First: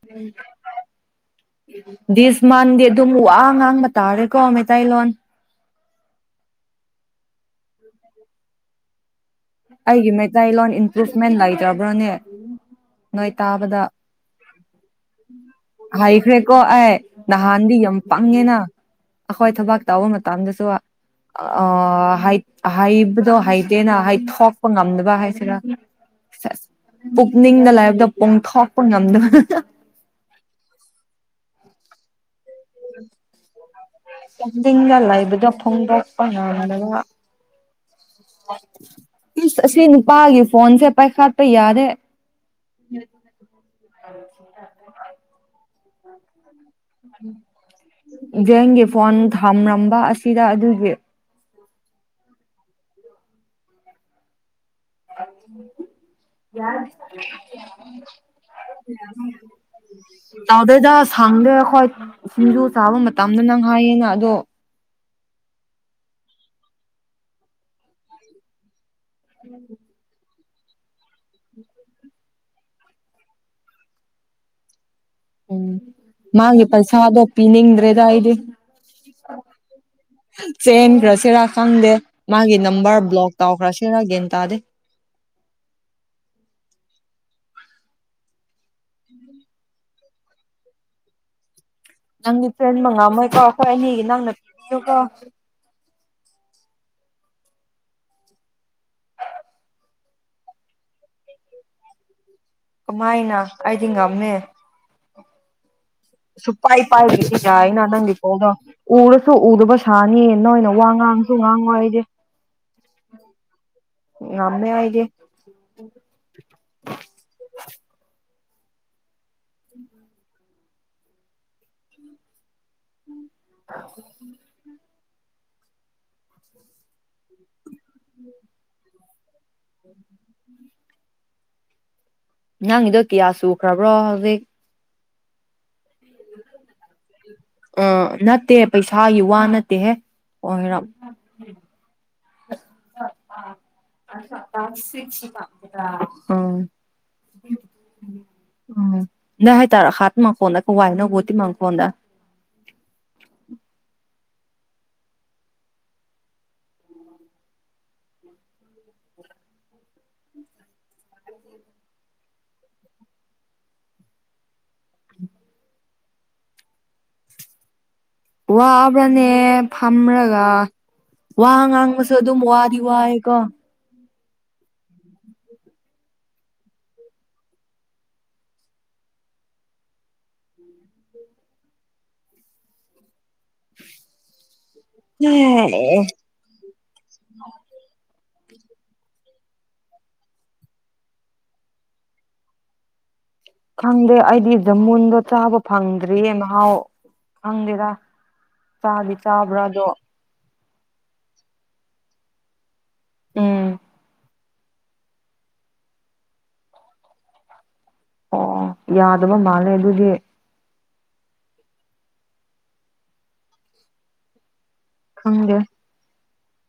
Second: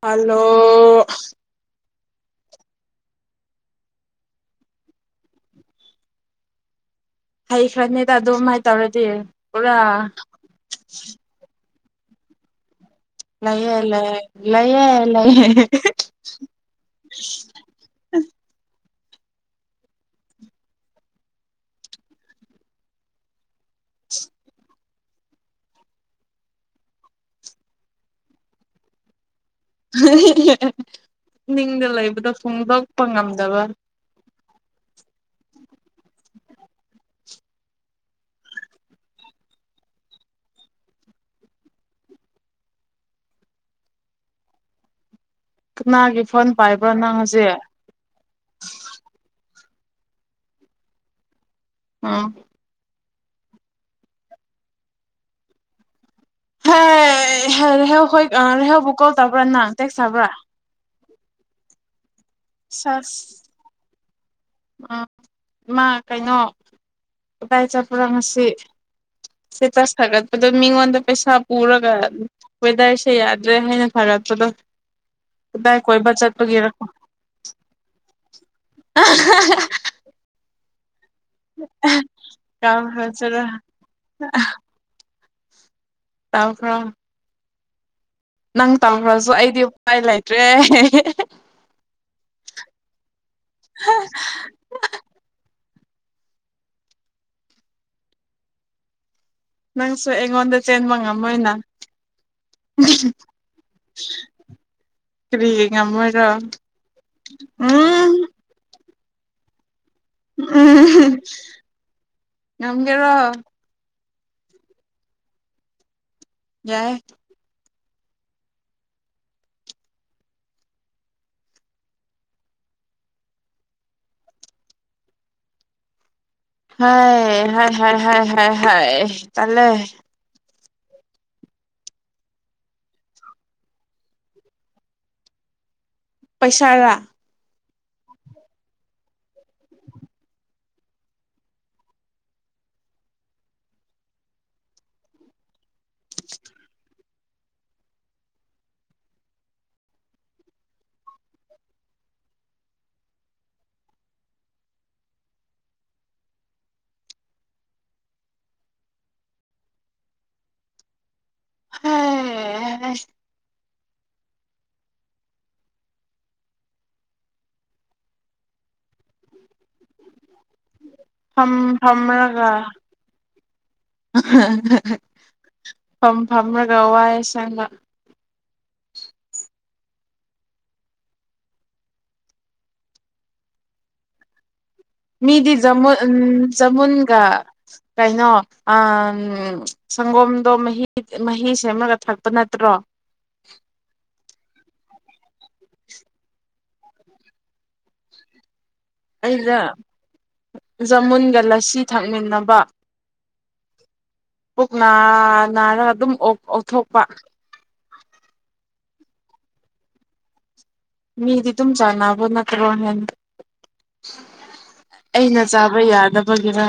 Hello ꯗꯤꯁ ꯃꯟꯗꯤꯦ ꯑꯗꯨꯝ ꯋꯥ ꯉꯥꯡꯕ ꯇꯥꯔꯦꯀꯣ ꯃꯩꯇꯩꯂꯣꯟ ꯍꯩꯈ꯭ꯔꯅꯤꯗ ꯑꯗꯨꯃꯥꯏꯅ ꯇꯧꯔꯗꯤ ꯄꯨꯔꯥ ꯑꯩꯒꯤ ꯃꯦ ꯇꯥꯏ ꯂꯣꯟ ꯏꯟꯀ꯭ꯔꯔꯤꯁ ꯃꯦꯟ ꯂꯥꯏ ꯔꯅꯦ ꯅꯣꯏ ꯂꯩꯌꯦ ꯇꯥꯕꯗ ꯂꯩ ꯂꯩꯌꯦ ꯂꯩꯌꯦ ꯍꯥꯏꯈ꯭ꯔꯦꯀꯣ ꯑꯦ ꯅꯍꯥꯟꯗꯤ ꯌꯥꯝ ꯄꯪꯉꯦꯅ ꯑꯩꯈꯣꯏ ꯊꯕꯥꯛ ꯇꯥꯕ ꯃꯇꯝꯗꯁꯨ ꯍꯥꯏꯕꯗꯣ ꯅ ꯍꯥꯏ ꯊ ꯉꯝꯗꯕ ꯍꯥꯏꯁꯤꯔ ꯄꯨꯛꯅꯤꯡꯗ ꯂꯥꯏꯔꯤꯛꯇ ꯄꯣꯡꯊꯣꯛꯄ ꯉꯝꯗꯕ ꯅꯤꯡꯅ ꯂꯩꯕꯗꯣ ꯐꯣꯡꯗꯣꯛꯄ ꯉꯝꯗꯕ ꯆꯗꯤꯡꯗ ꯂꯩꯕꯗꯣ ꯐꯣꯡꯗꯛꯄꯉꯅꯒ ꯁꯤ ꯅꯨꯄꯥꯒꯤ ꯐꯣꯟꯁꯦ ꯄꯥꯏꯈꯥꯠꯄ ꯌꯥꯔꯦ ꯀꯅꯥꯒꯤ ꯐꯣꯟ ꯄꯥꯏꯕ꯭ꯔꯥ ꯅꯪꯁꯦ ꯊꯝꯂꯝꯝꯕ ꯑꯁꯤꯗ ꯑꯗꯨꯒꯤ ꯑꯥ ꯑ ꯌꯥ ꯍꯦ ꯔꯦꯍꯧ ꯍꯣꯏ ꯔꯦꯍꯧꯕꯨ ꯀꯣꯜ ꯇꯧꯕ꯭ꯔꯥ ꯅꯪ ꯇꯦꯛꯁ ꯊꯥꯕ꯭ꯔꯥ ꯇ ꯑꯣꯗ ꯊꯥꯡꯗꯦ ꯑꯩ ꯍꯣꯏ ꯁꯤꯡꯖꯨ ꯆꯥꯕ ꯁꯁ ꯃꯇꯝꯗꯣ ꯅꯪ ꯍꯥꯏꯌꯦꯅ ꯑꯗꯣ ꯑ ꯃꯥ ꯀꯩꯅꯣ ꯎꯀꯥꯏ ꯆꯠꯄꯨꯔꯉꯁꯤ ꯁꯤ ꯇꯁ ꯊꯒꯠ ꯑꯗꯣ ꯃꯤꯉꯣꯟꯗ ꯄꯩꯁꯥ ꯄꯨꯔꯒ ꯋꯦꯗꯔꯁꯦ ꯌꯥꯗ꯭ꯔꯦ ꯍꯥꯏꯅ ꯐꯔꯛꯄꯗꯣ ꯎꯝ ꯃꯥꯒꯤ ꯄꯩꯁꯥꯗꯣ ꯄꯤꯅꯤꯡꯗ꯭ꯔꯦꯗ ꯑꯩꯗꯤ [inaudible] ꯁꯦꯟ ꯔꯁ ꯁꯤꯦꯔꯥ ꯈꯪꯗꯦ ꯃꯥꯒꯤ ꯅꯝꯕꯔ ꯕ꯭ꯂꯣꯛ ꯀꯥꯎꯈ꯭ꯔꯖꯤꯔ ꯇꯧꯈ꯭ꯔꯥ ꯁꯤꯔꯥ ꯒꯦꯟ ꯇꯥꯗꯦ ꯇꯈ ꯅꯪ ꯇꯈ꯭ꯔꯁꯨ ꯑꯩꯗꯤ ꯎꯄꯥꯏ ꯂꯩꯇ꯭ꯔꯦ ꯅꯪꯒꯤ ꯐ꯭ꯔꯦꯟ ꯃꯉꯥ ꯃꯣꯏꯀꯥꯎ ꯑꯩꯣꯏ ꯑꯅꯤꯒꯤ ꯅꯪꯅ ꯄꯤꯕꯤꯌꯨ ꯅꯪꯁꯨ ꯑꯩꯉꯣꯟꯗ ꯆꯦꯟꯕ ꯉꯝꯃꯣꯏꯅ ꯀꯃꯥꯏꯅ ꯑꯩꯗꯤꯡꯉꯝꯃꯦ ꯐꯔꯤꯌꯦ ꯁꯄꯥꯏ ꯄꯥꯏ ꯂꯤꯁꯤ ꯎꯝ ꯆꯏꯅꯥꯅꯅꯤ ꯄꯧꯒ ꯎ ꯁꯣ ꯎꯁ ꯁꯥꯅꯤ ꯅꯣꯏꯅ ꯋꯥ ꯎꯝ ꯉꯥꯡꯁꯨ ꯉꯥꯡ ꯋꯥꯗꯤ ꯉꯝꯒꯦꯔꯣ ꯑꯃꯦ ꯍꯥꯏꯏꯒꯦ ꯌꯥꯏ [inaudible] ꯍ ꯍ ꯍ ꯍ ꯍ ꯇꯂꯦ ꯅꯪꯒꯤꯗꯣ ꯀꯤꯌꯥ ꯁꯨꯈ꯭ꯔꯕ꯭ꯔꯣ ꯍꯧꯖꯤꯛ꯫ ꯄꯩꯁꯥꯔꯥ꯫ ꯎꯝ ꯅꯠꯇꯦ ꯄꯩꯁꯥꯒꯤ ꯋꯥ ꯅꯠꯇꯦꯍꯦ ꯫ [unintelligible] ꯎꯝ꯫ [unintelligible] [unintelligible] ꯋꯥ [unintelligible] [unintelligible] ꯐꯝꯃ꯭ꯔꯒ ꯐꯝ ꯋꯥ ꯉꯥꯡꯕꯁꯨ ꯑꯗꯨꯝ ꯐꯝꯔꯒ ꯋꯥꯗꯤ ꯋꯥꯏꯌꯦꯀꯣ꯫ [unintelligible] ꯐꯝ ꯐꯝꯃꯒ ꯋꯥꯢ ꯑꯁꯦꯡꯕ꯫ ꯃꯤꯗꯤ ꯖꯃꯨꯟ ꯑꯦ ꯎꯝ ꯖꯃꯨꯟꯒ ꯀꯩꯅꯣ ꯑ ꯎꯝ ꯁꯪꯒꯣꯝꯗꯣ ꯃꯍꯤ ꯃꯍꯤ ꯁꯦꯝꯃꯒ ꯊꯛꯄ ꯅꯠꯇ꯭ꯔꯣ꯫ ꯈꯪꯗꯦ ꯑꯩꯗꯤ ꯖꯃꯨꯟꯗꯣ ꯆꯥꯕ ꯐꯪꯗ꯭ꯔꯤꯌꯦ ꯃꯍꯥꯎ ꯈꯪꯗꯦꯗ꯫ ꯆꯥꯗꯤ ꯆꯥꯕ꯭ꯔꯥ ꯑꯩꯗ ꯑꯗꯣ꯫ ꯖꯃꯨꯟꯒ ꯂꯁꯤ ꯊꯛꯃꯤꯟꯅꯕ ꯎꯝ꯫ ꯄꯨꯛ ꯅꯥ ꯅꯥꯔꯒ ꯑꯗꯨꯝ ꯑꯣꯛ ꯑꯣꯛꯊꯣꯛꯄ꯫ ꯑꯣ ꯌꯥꯗꯕ ꯃꯥꯜꯂꯦ ꯑꯗꯨꯗꯤ꯫ ꯃꯤꯗꯤ ꯗꯨꯝ ꯆꯥꯅꯕ ꯅꯠꯇ꯭ꯔꯣ ꯅꯦ꯫ ꯑꯩꯅ ꯈꯪꯗꯦ ꯆꯥꯕ ꯌꯥꯗ [unintelligible]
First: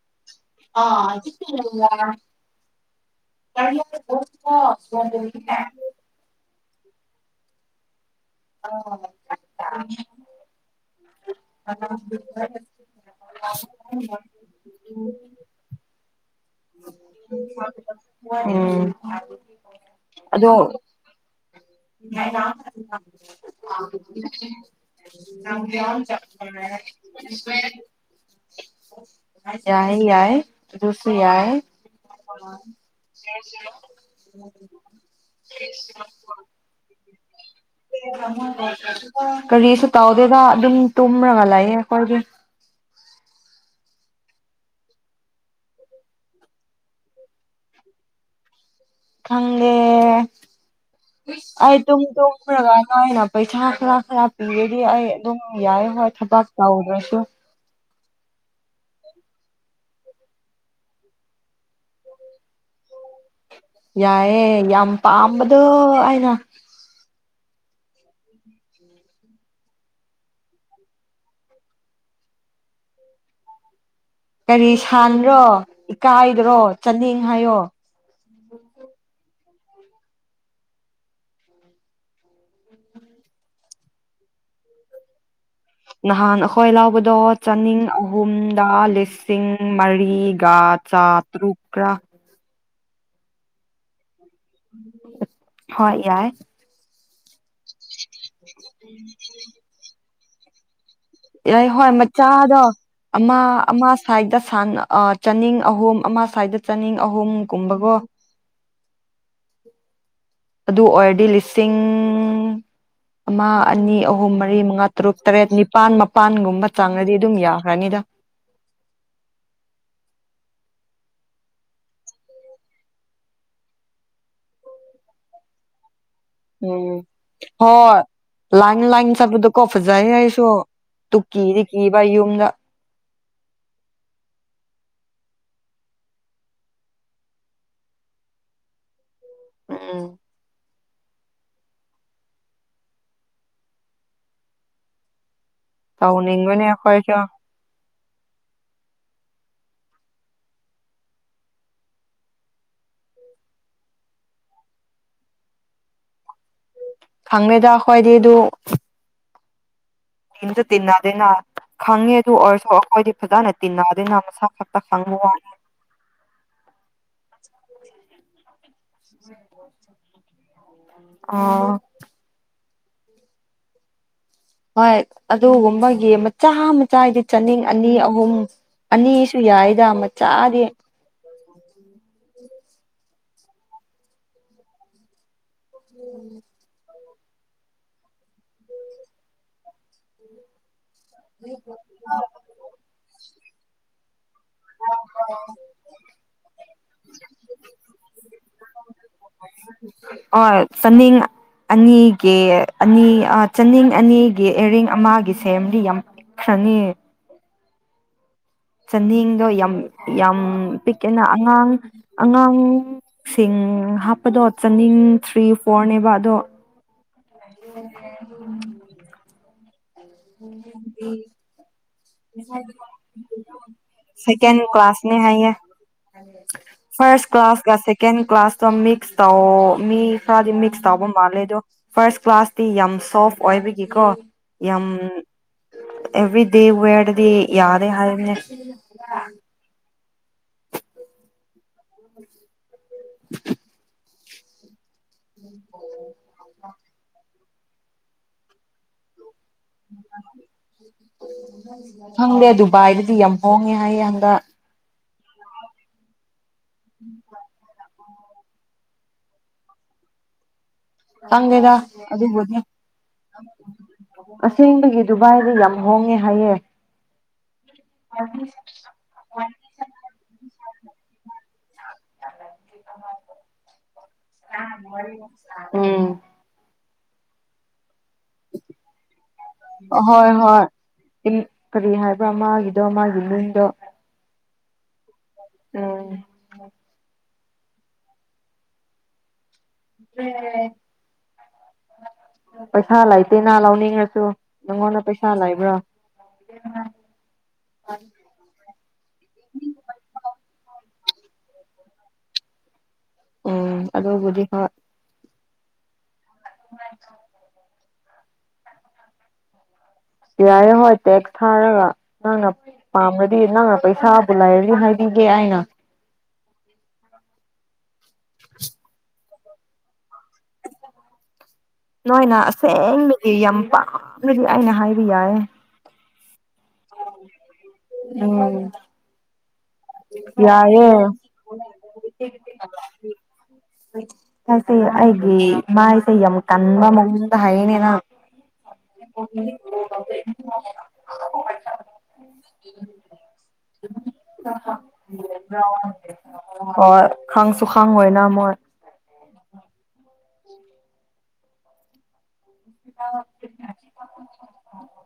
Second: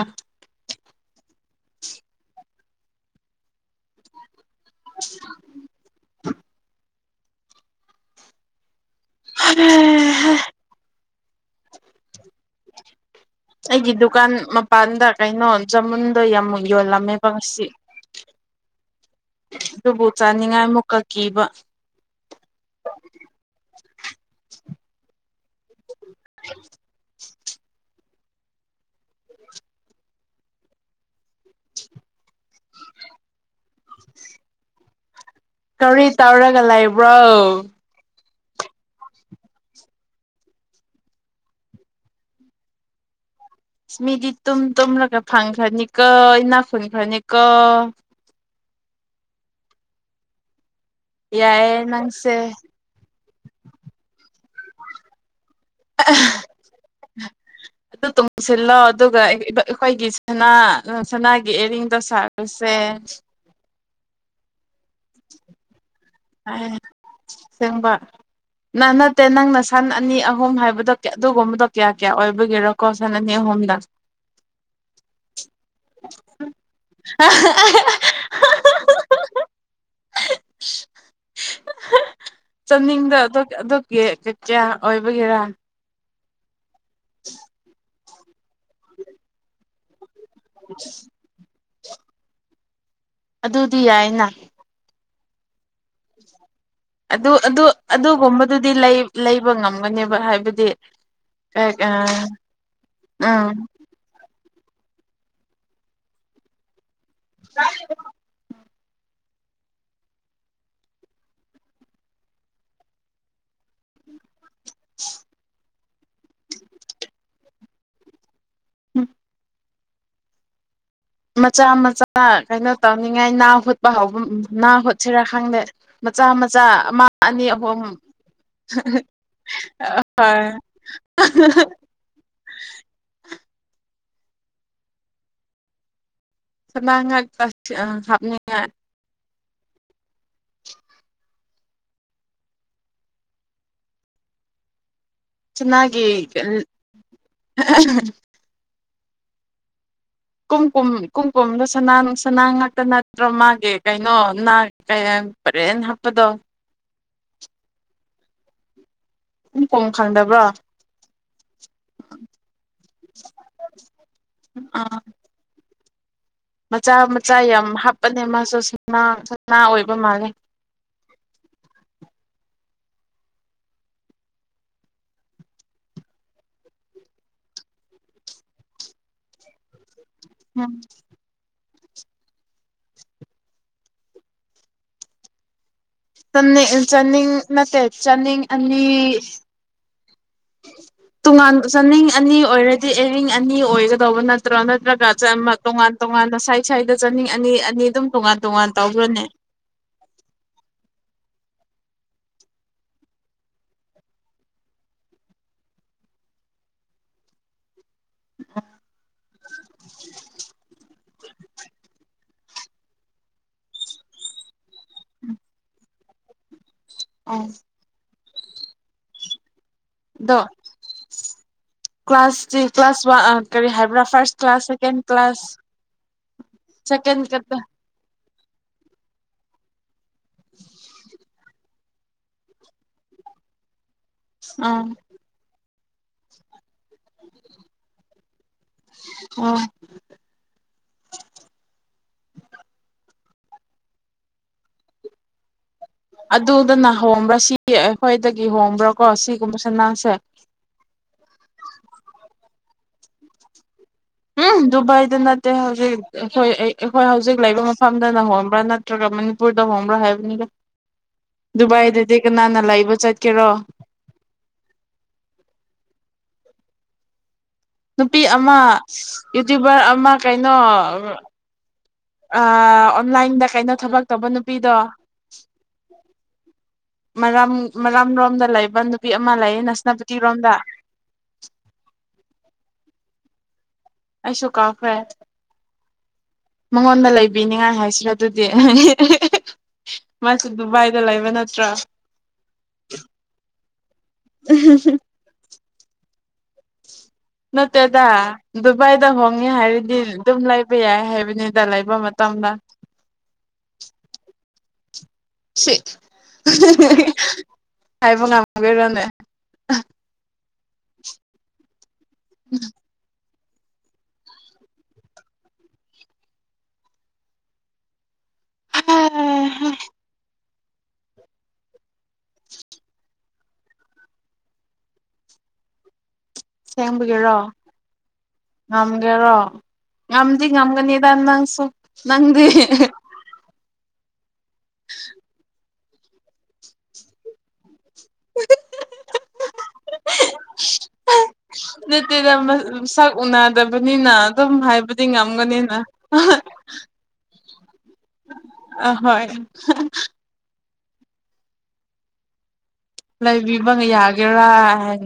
[unintelligible] [unintelligible] [unintelligible] [unintelligible] [unintelligible] ꯑꯩꯒꯤ ꯗꯨꯀꯥꯟ ꯃꯄꯥꯟꯗ ꯀꯩꯅꯣ ꯆꯃꯨꯟ ꯑꯗꯣ ꯌꯥꯃꯨꯟ ꯌꯣꯜꯂꯝꯃꯦꯕ ꯉꯁꯤ ꯎꯝ ꯑꯗꯨꯕꯨ ꯑꯗꯣ ꯆꯥꯅꯤꯡꯉꯥꯏ ꯑꯃꯨꯛꯀ ꯀꯤꯕ꯫ [unintelligible] [unintelligible] ꯌꯥꯏ ꯌꯥꯏ ꯗꯨꯁꯨ ꯌꯥꯏ꯫ ꯀꯔꯤ ꯇꯧꯔꯒ ꯂꯩ [unintelligible] ꯀꯔꯤꯁꯨ ꯇꯥꯎꯗꯦꯗ ꯑꯗꯨꯝ ꯇꯨꯝꯔꯒ ꯂꯥꯛꯌꯦ ꯑꯩꯈꯣꯏꯒꯤ ꯏꯁꯃꯤꯗꯤ ꯇꯨꯝ ꯇꯨꯝꯂꯒ ꯐꯪꯈ꯭ꯔꯅꯤ ꯀ‍ꯣ ꯏꯅꯥꯈꯨꯟꯈ꯭ꯔꯅꯤ ꯀ‌ꯣ [unintelligible] ꯌꯥꯏꯌꯦ ꯑꯩ ꯇ ꯅꯪꯁꯦ ꯇꯒꯅ ꯍꯥꯏꯅ ꯄꯩꯁꯥꯔ ꯄꯦꯗꯤ ꯑꯗꯨꯝ ꯌꯥꯏꯦ ꯍꯣꯏ ꯊꯕꯥꯛ ꯇꯧꯗ꯭ꯔꯁꯨ ꯑꯗꯨ ꯇꯨꯡꯁꯤꯜꯂꯣ ꯑꯗꯨꯒ ꯑꯩꯈꯣꯏꯒꯤ ꯁꯅꯥ ꯁꯅꯥꯒꯤ ꯑꯔꯤꯡꯗꯣ ꯁꯥꯕꯁꯦ ꯌꯥꯏꯑꯦ ꯌꯥꯝ ꯄꯥꯝꯕꯗꯣ ꯑꯏꯅꯥ ꯁꯦꯡꯕ ꯅꯥꯟ ꯅꯠꯇꯦ ꯅꯪꯅ ꯁꯟ ꯑꯅꯤ ꯑꯍꯨꯝ ꯍꯥꯏꯕꯗꯣ ꯑꯗꯨꯒꯨꯝꯕꯗꯣ ꯀꯌꯥ ꯀꯌꯥ ꯑꯣꯏꯕꯒꯦꯔꯣꯀꯣ ꯁꯟ ꯑꯅꯤ ꯑꯍꯨꯝꯗ ꯀꯔꯤ ꯁꯥꯟ꯭ꯔꯣ ꯏꯀꯥꯏꯗ꯭ꯔꯣ ꯆꯠꯅꯤꯡ ꯍꯥꯏꯌꯣ [inaudible] ꯆꯠꯅꯤꯡꯗ ꯑꯗꯨꯒꯤ ꯀꯌꯥ ꯑꯣꯏꯕꯒꯦꯔꯥ ꯅꯍꯥꯟ ꯑꯥ ꯀꯣꯏ ꯂꯥꯎꯕꯗꯣ ꯆꯥꯅꯤꯡ ꯎꯨꯝ ꯂꯗꯥ ꯂꯁꯤꯡ ꯎ ꯃꯥꯔꯤ ꯒꯥ ꯆ ꯇꯔꯨꯛ꯭ꯔ ꯑꯗꯨꯗꯤ ꯌꯥꯏꯅ‌ꯦ ꯎꯝ ꯑꯗꯨ ꯑꯗꯨ ꯑꯗꯨꯒꯨꯝꯕꯗꯨꯗꯤ ꯂꯩꯕ ꯉꯝꯒꯅꯦ ꯍꯥꯏꯕꯗꯤ ꯏꯔꯩ ꯍꯣꯏ ꯃꯆꯥꯗꯣ ꯑꯃ ꯎꯝ ꯑꯃ ꯁꯥꯏꯗ ꯆꯅꯤꯡ ꯑꯍꯣ ꯑꯃ ꯁ꯭ꯋꯥꯏꯗ ꯆꯥꯅꯤꯡ ꯑꯍꯨꯝ ꯀꯨꯝꯕꯀꯣ ꯑꯗꯨ ꯑꯣꯏꯔꯗꯤ ꯂꯤꯁꯤꯡ ꯑꯃ ꯑꯅꯤ ꯑꯍꯨꯝ ꯃ ꯃꯨ ꯇꯔ ꯄꯥꯟ ꯃꯄꯥꯟꯒꯨꯝꯕ ꯆꯥꯡꯗꯗꯤ ꯑꯗꯨꯝ ꯌꯥꯈ꯭ꯔꯅꯤꯗ ꯎꯝ ꯃꯆꯥ ꯃꯆꯥ ꯀꯩꯅꯣ ꯇꯧꯅꯤꯡꯉꯥꯏ ꯅꯥ ꯍꯨꯠꯄ ꯍꯥꯎꯕ ꯅꯥ ꯍꯨꯠꯁꯤꯔꯥ ꯈꯪꯗꯦ ꯃꯆꯥ ꯃꯆꯥ ꯎꯝ ꯑꯃ ꯑꯅꯤ ꯑꯍꯨꯝ ꯍꯣꯏ ꯂꯥꯡ ꯂꯥꯡ ꯆꯠꯄꯗꯀꯣ ꯐꯖꯩ ꯑꯩꯁꯨ ꯇꯨꯀꯤꯗꯤ ꯀꯤꯕ ꯌꯨꯝꯗꯥ ꯁꯃ ꯉꯥꯛ ꯑꯥ ꯍꯥꯞꯅꯤꯡꯉꯥꯏ ꯎꯝ ꯆꯤꯅꯥꯒꯤ ꯇꯧꯅꯤꯡꯕꯅꯦ ꯑꯩꯈꯣꯏꯁꯨ ꯀꯨꯝ ꯀꯨꯝ ꯀꯨꯝ ꯀꯨꯝꯗꯣ ꯁꯅꯥ ꯉꯥꯛꯇ ꯅꯠꯇ꯭ꯔꯣ ꯃꯥꯒꯤ ꯀꯩꯅꯣ ꯄꯔꯦꯟ ꯍꯥꯞꯄꯗꯣ ꯈꯪꯕꯦꯗ ꯑꯩꯈꯣꯏꯗꯤ ꯑꯗꯨ ꯎꯝ ꯇꯤꯟꯗ ꯇꯤꯟꯅꯥꯗꯅ ꯈꯪꯉꯦ ꯇꯔꯁꯨ ꯑꯩꯈꯣꯏꯗꯤ ꯐꯖꯅꯦ ꯇꯤꯟꯟꯅꯗꯅ ꯃꯁꯥ ꯐꯛꯇ ꯑꯥ ꯈꯪꯕ ꯋꯥ ꯃꯆꯥ ꯃꯆꯥ ꯌꯥꯝ ꯍꯥꯞꯄꯅꯦ ꯃꯥꯁꯨ ꯁ ꯁꯝꯅꯥ ꯑꯣꯏꯕ ꯃꯥꯜꯂꯦ ꯑ ꯍꯣꯏ ꯑꯗꯨꯒꯨꯝꯕꯒꯤ ꯃꯆꯥ ꯃꯆꯥ ꯍꯥꯏꯗꯤ ꯆꯥꯅꯤꯡ ꯑꯅꯤ ꯑꯍꯨꯝ ꯑꯅꯤꯁꯨ ꯌꯥꯏꯗ ꯆꯥꯗꯤ ꯎꯝ ꯅꯤꯡ ꯆꯥꯅꯤꯡ ꯅꯠꯇꯦ ꯆꯥꯅꯤꯡ ꯑꯅꯤ ꯇꯣꯉꯥꯟ ꯆꯥꯅꯤꯡ ꯑꯅꯤ ꯑꯣꯏꯔꯗꯤ ꯑꯔꯤꯡ ꯑꯅꯤ ꯑꯣꯏꯒꯗꯧꯕ ꯅꯠꯇꯦ ꯅꯠꯇ꯭ꯔꯣ ꯅꯠꯇ꯭ꯔꯒ ꯇꯣꯉꯥꯟ ꯇꯣꯉꯥꯟꯅ ꯁꯥꯏꯠ ꯁꯥꯏꯗ ꯆꯥꯅꯤꯡ ꯑꯅꯤ ꯑꯅꯤ ꯑꯗꯨꯝ ꯇꯣꯉꯥꯟ ꯇꯣꯉꯥꯟ ꯇꯧꯈ꯭ꯔꯅꯦ ꯍꯣꯏ ꯆꯅꯤꯡ ꯑꯅꯤꯒꯤ ꯑꯅꯤ ꯆꯅꯤꯡ ꯑꯅꯤꯒꯤ ꯏꯌꯥꯔꯤꯡ ꯑꯃꯒꯤ ꯁꯦꯝꯗꯤ ꯌꯥꯝ ꯄꯛꯈ꯭ꯔꯅꯤ ꯆꯥꯅꯤꯡꯗꯣ ꯌꯥꯝ ꯌꯥꯝ ꯄꯤꯛꯑꯦꯅ ꯑꯉꯥꯡ ꯑꯉꯥꯡꯁꯤꯡ ꯍꯥꯞꯄꯗꯣ ꯆꯥꯅꯤꯡ ꯊ꯭ꯔꯤ ꯐꯣꯔꯅꯦꯕ ꯑꯗꯣ ꯑꯣ [inaudible] ꯎꯝ [inaudible] ꯀ꯭ꯂꯥꯁꯇ ꯀ꯭ꯂꯥꯁ ꯋꯥ ꯀꯔꯤ ꯍꯥꯏꯕ꯭ꯔꯥ ꯐꯥꯔꯁ ꯀ꯭ꯂꯥꯁ ꯁꯦꯀꯦꯟ ꯀ꯭ꯂꯥꯁꯅꯦ ꯀ꯭ꯂꯥꯁ ꯍꯥꯏꯌꯦ ꯁꯦꯀꯦꯟ ꯈ ꯀ꯭ꯂꯥꯁꯇ ꯃꯤꯛꯁ ꯇꯧ ꯃꯤ ꯈꯔꯗꯤ ꯃꯤꯛꯁ ꯇꯧꯕ ꯃꯥꯜꯂꯦ ꯑꯗꯣ ꯐꯥꯔꯁ ꯀ꯭ꯂꯥꯁꯇꯤ ꯌꯥꯝ ꯁꯣꯐ ꯑꯣꯏꯕꯒꯤ ꯀꯣ ꯌꯥꯝ ꯑꯥ ꯑꯦꯕ꯭ꯔꯤ ꯗꯦ ꯋ ꯀꯗꯤ ꯌꯥꯗ ꯍꯥꯏꯔ ꯎꯝ [inaudible] [inaudible] ꯑꯗꯨꯗꯅ ꯍꯣꯡꯕ꯭ꯔꯥ ꯁꯤ ꯑꯩꯈꯣꯏꯗꯒꯤ ꯍꯣꯡꯕ꯭ꯔꯥ ꯀꯣ ꯁꯤ ꯐꯪꯪꯗꯦ ꯑꯗꯨ ꯥꯏꯔꯗꯤ ꯌꯥꯝ ꯐꯣꯡꯉꯦ ꯍꯥꯏ ꯌꯥꯝꯟꯗ ꯗ ꯅꯠꯇ ꯍꯧꯖꯤꯛ ꯑꯩꯈꯣꯏ ꯑꯩꯈꯣꯏ ꯍꯧꯖꯤꯛ ꯂꯩꯕ ꯃꯐꯝ ꯝꯗꯅ ꯍꯣꯡꯕ꯭ꯔꯥ ꯅꯠꯇ꯭ꯔꯒ ꯃꯅꯤꯄꯨꯔꯗ ꯍꯣꯡꯕ꯭ꯔꯥ ꯍꯥꯏꯕꯅꯤꯒ ꯆꯪꯗꯦꯗ ꯑꯗꯨꯕꯨꯗꯤ ꯂꯩꯕ ꯆꯠꯀꯦꯔꯣ ꯑꯁꯦꯡꯕꯒꯤ ꯗꯨꯚꯏꯗ ꯌꯥꯝ ꯍꯣꯡꯉꯦ ꯍꯥꯏꯌꯦ ꯅꯨꯄꯤ ꯑꯃ ꯌꯨꯇ꯭ꯨꯕꯔ ꯑꯃ ꯀꯩꯅꯣ ꯑꯣꯟꯂꯥꯏꯟꯗ ꯀꯩꯅꯣ ꯊꯕꯛ ꯇꯧꯕ ꯅꯨꯄꯤꯗꯣ ꯎꯝ ꯃ ꯥꯝ ꯔꯣꯝꯗ ꯂꯩꯕ ꯅꯨꯄꯤ ꯑꯃ ꯂꯩꯌꯦ ꯅꯁꯅꯥꯄꯇꯤ ꯍꯣꯏ ꯔꯣꯝꯗ ꯍꯣꯏ ꯏꯃꯗꯣ ꯑꯁꯣ ꯀꯥꯐꯦ ꯎꯝ ꯃꯪꯣꯟꯗ ꯂꯩ ꯕꯤꯅꯤꯉꯥꯏ ꯍꯥꯏꯁꯤꯔꯥ ꯑꯗꯨꯗꯤ ꯃꯥꯁꯨ ꯗꯨꯕꯥꯏꯗ ꯂꯩꯕ ꯅꯠꯇ꯭ꯔꯣ ꯄꯩꯁꯥ ꯂꯩꯇꯦꯅ ꯂꯧꯅꯤꯡꯉꯁꯨ ꯅꯪꯉꯣꯟꯗ ꯄꯩꯁꯥ ꯂꯩꯕ꯭ꯔꯣ ꯅꯠꯇꯦꯗ ꯗꯨꯕꯥꯏꯗ ꯍꯣꯡꯉꯦ ꯍꯥꯏꯔꯗꯤ ꯑꯗꯨꯝ ꯂꯩꯕ ꯌꯥꯏ ꯍꯥꯏꯕꯅꯤꯗ ꯂꯩꯕ ꯃꯇꯝꯗ ꯑꯣꯝ ꯑꯗꯨꯗꯣꯕꯨꯗꯤ ꯍ ꯁꯦ [unintelligible] ꯍꯥꯏꯕꯣ ꯉ ꯀꯔꯅꯦꯦ ꯌꯥꯔꯦ ꯍꯣꯏ ꯇꯦꯛꯁ ꯊꯥꯔꯒ ꯑꯉ ꯃꯥꯃ ꯗꯤ ꯅꯪꯅ ꯄꯩꯁꯥꯕꯨ ꯂꯩꯔꯅꯤ ꯍꯥꯏꯕꯤꯒꯦ ꯑꯅ ꯍꯝ ꯅꯣꯏꯅ ꯑꯁꯦꯡꯕꯗꯤ ꯌꯥꯝ ꯄꯥꯝꯅꯗꯤ ꯑꯩꯅ ꯍꯥꯏꯕ ꯌꯥꯏꯦ ꯁꯦꯝꯦꯡꯕꯒꯤꯦꯔꯣ ꯎꯝ ꯉꯝꯒꯦꯔꯣ ꯉꯝꯗꯤ ꯌꯥꯏꯌꯦ ꯉꯝꯒꯅꯤꯗꯥ ꯅ ꯁ ꯅꯪꯗꯤ ꯍꯣꯏ ꯀꯁ ꯑꯩꯒꯤ ꯃꯥꯥꯏꯁꯦ ꯌꯥꯝ ꯀꯟꯕ ꯃꯑꯣꯡꯗ ꯍꯥꯏꯅꯦꯅ ꯅꯠꯇꯦꯗ ꯁꯛ ꯎꯅꯗꯕꯅꯤꯅ ꯑꯗꯨꯝ ꯍꯥꯏꯕꯗꯤ ꯉꯝꯒꯅꯤꯅ ꯍꯪꯁ ꯁꯨꯁꯥꯡ ꯑꯣꯏꯅ ꯃꯣꯏ ꯑꯍꯣꯏ ꯂꯩꯕꯤꯕ ꯌꯥꯒꯦꯔꯥ ꯍꯥꯏ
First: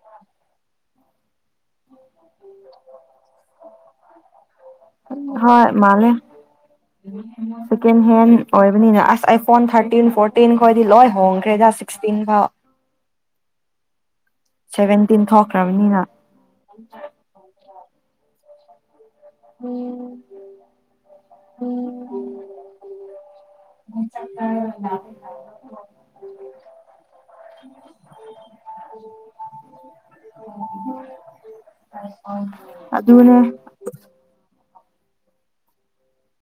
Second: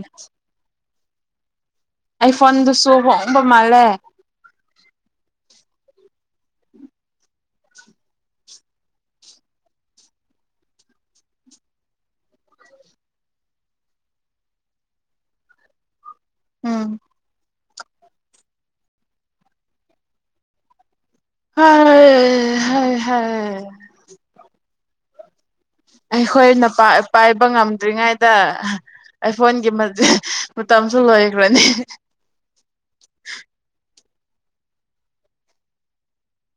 ꯑꯩ ꯐꯣꯟꯗꯨꯁꯨ ꯍꯝꯕ ꯃꯥꯜꯂꯦ ꯍꯣꯏ ꯃꯥꯜꯂꯦ ꯁꯦꯀꯦꯟ ꯍꯦꯟ ꯑꯣꯏꯕꯅꯤꯅ ꯑꯁ ꯑꯩ ꯐꯣꯟ ꯊꯥꯔꯇꯤꯟ ꯐꯣꯔꯇꯤꯟ ꯈꯣꯏꯗꯤ ꯂꯣꯏ ꯍꯣꯡꯈ꯭ꯔꯦꯗ ꯁꯤꯛꯁꯇꯤꯟ ꯐꯥꯎ ꯁꯦꯚꯦꯟꯇꯤꯟ ꯊꯣꯛꯈ꯭ꯔꯕꯅꯤꯅ ꯎꯝ ꯎꯝ [unintelligible] [inaudible] [unintelligible] ꯑꯩꯈꯣꯏꯅ ꯄꯥꯏꯕ ꯉꯝꯗ꯭ꯔꯤꯉꯩꯗ ꯑꯥꯏꯐꯣꯟꯒꯤ ꯃꯇꯝꯁꯨ ꯂꯣꯏꯈ꯭ꯔꯅꯤ꯫ ꯑꯗꯨꯅꯦ